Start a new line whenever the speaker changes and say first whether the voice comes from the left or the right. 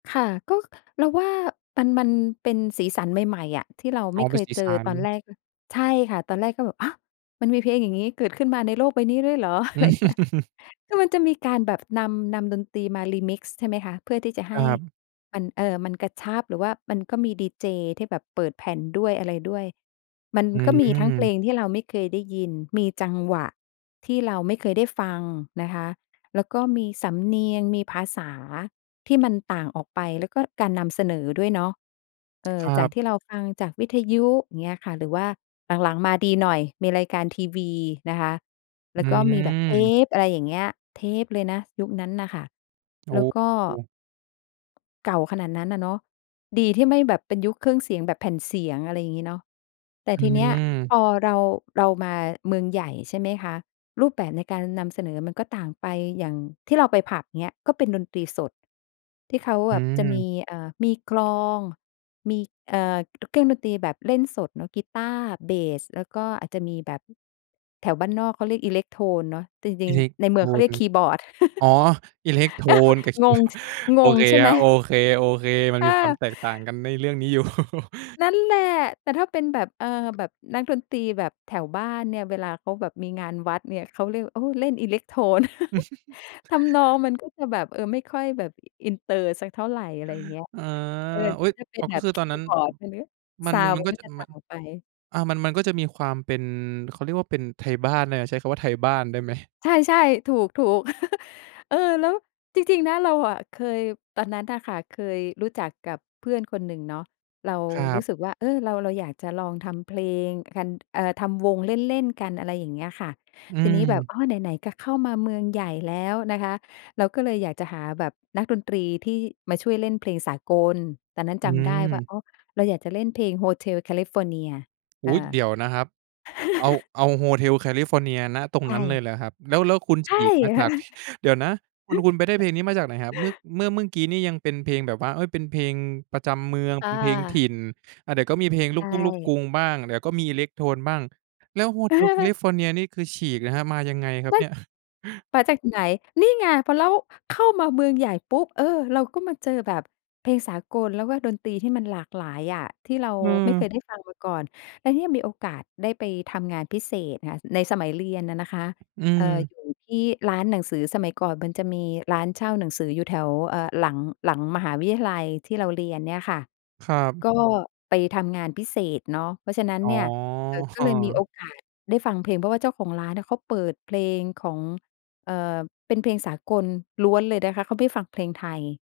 left: ค่ะ ก็เราว่า มัน มันเป็นสีสันใหม่ ๆ อะ ที่เรา
right: อ
left: ไ
right: ๋
left: ม
right: อ
left: ่
right: เ
left: เ
right: ป
left: ค
right: ็น
left: ย
right: สี
left: เจ
right: ส
left: อ
right: ัน
left: ตอนแรก ใช่ค่ะ ตอนแรกก็แบบ ฮะ มันมีเพลงอย่างงี้เกิดขึ้นมาในโลกใบนี้ด้วยเหรอ อะไรอย่างเงี้ย คือมันจะมีการแบบ นำ นำดนตรีมา Remix ใช่ไหมคะ เพื่อที่จะใ
right: ค
left: ห้
right: รับ
left: มัน เออ มันกระชับ หรือว่ามันก็มีดีเจที่แบบเปิดแผ่นด้วยอะไรด้วย มัน
right: อื
left: ก็มีทั้งเพล
right: ม
left: งที่เราไม่เคยได้ยิน มีจังหวะ ที่เราไม่เคยได้ฟังนะคะ แล้วก็มีสำเนียงมีภาษาที่มันต่างออกไป แล้วก็การนำเสนอด้วยเนาะ เอ
right: ค
left: อ
right: ร
left: จ
right: ั
left: าก
right: บ
left: ที่เราฟังจากวิทยุ อย่างเงี้ยค่ะ หรือว่าหลัง ๆ มาดีหน่อย มีรายการทีวีนะคะ แล
right: อ
left: ้วก็มีแบบ เท
right: ือ
left: ป อะไรอย่างเงี้ย เทปเลยนะยุคนั้นน่ะค่ะ
right: โอ้
left: แล้วก็
right: โฮ
left: เก่าขนาดนั้นอะเนาะ ดีที่ไม่แบบเป็นยุคเครื่องเสียงแบบแผ่นเสียง อะไรอย่างงี้เนาะ แต่
right: อื
left: ทีเนี้ย
right: อ
left: พอ เรา เรามาเมืองใหญ่ ใช่ไหมคะ รูปแบบในการนำเสนอมันก็ต่างไป อย่างที่เราไปผับ อย่างเงี้ย ก็เป็นดนตรีสด ที่เขา
right: อื
left: อะจะม
right: อ
left: ี เอ่อ มีกลอง มี เอ่อ เครื่องดนตรีแบบเล่นสดเนาะ กีต้าร์ เบส แล้วก็อาจจะมีแบบ แถวบ้านนอกเขาเรียกอิเล็กโทนเนาะ จร
right: อ
left: ิ
right: ิ
left: ง
right: เล็ก
left: ๆ ในเ
right: โ
left: ม
right: ท
left: ืองเขาเร
right: น
left: ียกคีย์บอร์ด
right: อ๋อ อิเล็กโทน [unintelligible]
left: งง ช
right: โ
left: ง
right: อ
left: ง
right: เค
left: ใช่ไ
right: ค
left: ห
right: ร
left: ม?
right: ับ โอเค ๆ มัน
left: อ
right: มีความ
left: า
right: แตกต่างกันในเรื่องนี้ อยู่
left: นั่นแหละ แต่ถ้าเป็นแบบ เอ่อ แบบนักดนตรีแบบแถวบ้านเนี่ย เวลาเขาแบบมีงานวัดเนี่ย เขาเรียก เออ เล่นอิเล็กโทน ทำนองมันก็จะแบบ เออ ไม่ค่อยแบบอินเตอร์สักเท่าไร อะไรเงี้ย
right: อา
left: เออ
right: อุ
left: ก
right: ๊
left: ็
right: ย!
left: จะเป็
right: อ๋
left: น
right: อ
left: แ
right: ก็
left: บบ
right: คือ
left: ค
right: ตอน
left: ี
right: นั
left: ย
right: ้
left: ์
right: น
left: บอร์ด ใช่ไหม
right: มั
left: ซ
right: น
left: าวนด
right: ม
left: ์
right: ัน
left: มั
right: ก
left: น
right: ็
left: ก็
right: จะ
left: จะต
right: ม
left: ่
right: ั
left: าง
right: น
left: ออกไป
right: อา มัน มันก็จะมีความเป็น เขาเรียกว่า เป็นไทยบ้านน่ะ ใช้คำว่าไทยบ้านได้ไหม?
left: ใช่ ๆ ถูก ๆ เออ แล้วจริง ๆ นะ เราอะเคย ตอนนั้นน่ะค่ะ เคยรู้จักกับเพื่อนคนหนึ่งเนาะ เรา
right: คร
left: รู
right: ับ
left: ้สึกว่า เออ เรา เราอยากจะลองทำเพลงกัน เอ่อ ทำวงเล่น ๆ กัน อะไรอย่างเงี้ยค่ะ
right: อื
left: ทีนี้แบบ
right: ม
left: อ้อ ไหน ๆ ก็เข้ามาเมืองใหญ่แล้วนะคะ เราก็เลยอยากจะหาแบบนักดนตรีที่มาช่วยเล่นเพลงสากล ตอนนั้น
right: อื
left: จำได้ว่า
right: ม
left: อ๋อ เราอยากจะเล่นเพลง Hotel California เ
right: อ
left: อ
right: ุ๊ย!
left: อ
right: เดี๋ยวนะครับ เอา เอา Hotel California ณ ตรง
left: ใช
right: นั้นเล
left: ่
right: ยเหรอครับ แล้ว แล้วคุณ
left: ใช
right: ฉ
left: ่
right: ีกมาจาก เดี๋ยวนะ คุณ คุณไปได้เพลงนี้มาจากไหนครับ เมื่อ เมื่อกี้นี่ยังเป็นเพลงแบบว่า เอ๊ย เป็นเพลงประจำเมือง
left: อ
right: เป็นเพลงถิ
left: า
right: ่น อ่า เดี๋ยวก็มีเพลงล
left: ใ
right: ู
left: ช
right: กทุ่ง ลูกกร
left: ่
right: ุงบ้าง เดี๋ยวก็มีอิเล็กโทนบ้าง แล้ว Hotel California นี่ คือฉีกนะครับ มายังไงครับ
left: มัน
right: เนี่ย?
left: มาจากไหน นี่ไง พอ แล้วเข้ามาเมืองใหญ่ปุ๊บ เออ เราก็มาเจอแบบเพลงสากล แล้วก็ดนตรีที่มันหลากหลายอะ ที่เรา
right: อื
left: ไม่เค
right: อ
left: ยได้ฟังมาก่อน แล้วเนี่ยมีโอกาสได้ไปทำงานพิเศษค่ะ ในสมัยเรียนอะนะคะ
right: อื
left: เอ่อ อ
right: อ
left: ยู่ที่ร้านหนังสือ สมัยก่อนมันจะมีร้านเช่าหนังสืออยู่แถว เอ่อ หลัง หลังมหาวิทยาลัยที่เราเรียนเนี่ยค่ะ
right: ครับ
left: ก็ไปทำงานพิเศษเนาะ เพราะฉะนั้น
right: อ๋
left: เน
right: อ
left: ี่ย เอ่อ ก็เลยมีโอกาสได้ฟังเพลง เพราะว่าเจ้าของร้านอะเขาเปิดเพลงของ เอ่อ เป็นเพลงสากลล้วนเลยนะคะ เขาไม่ฟังเพลงไทย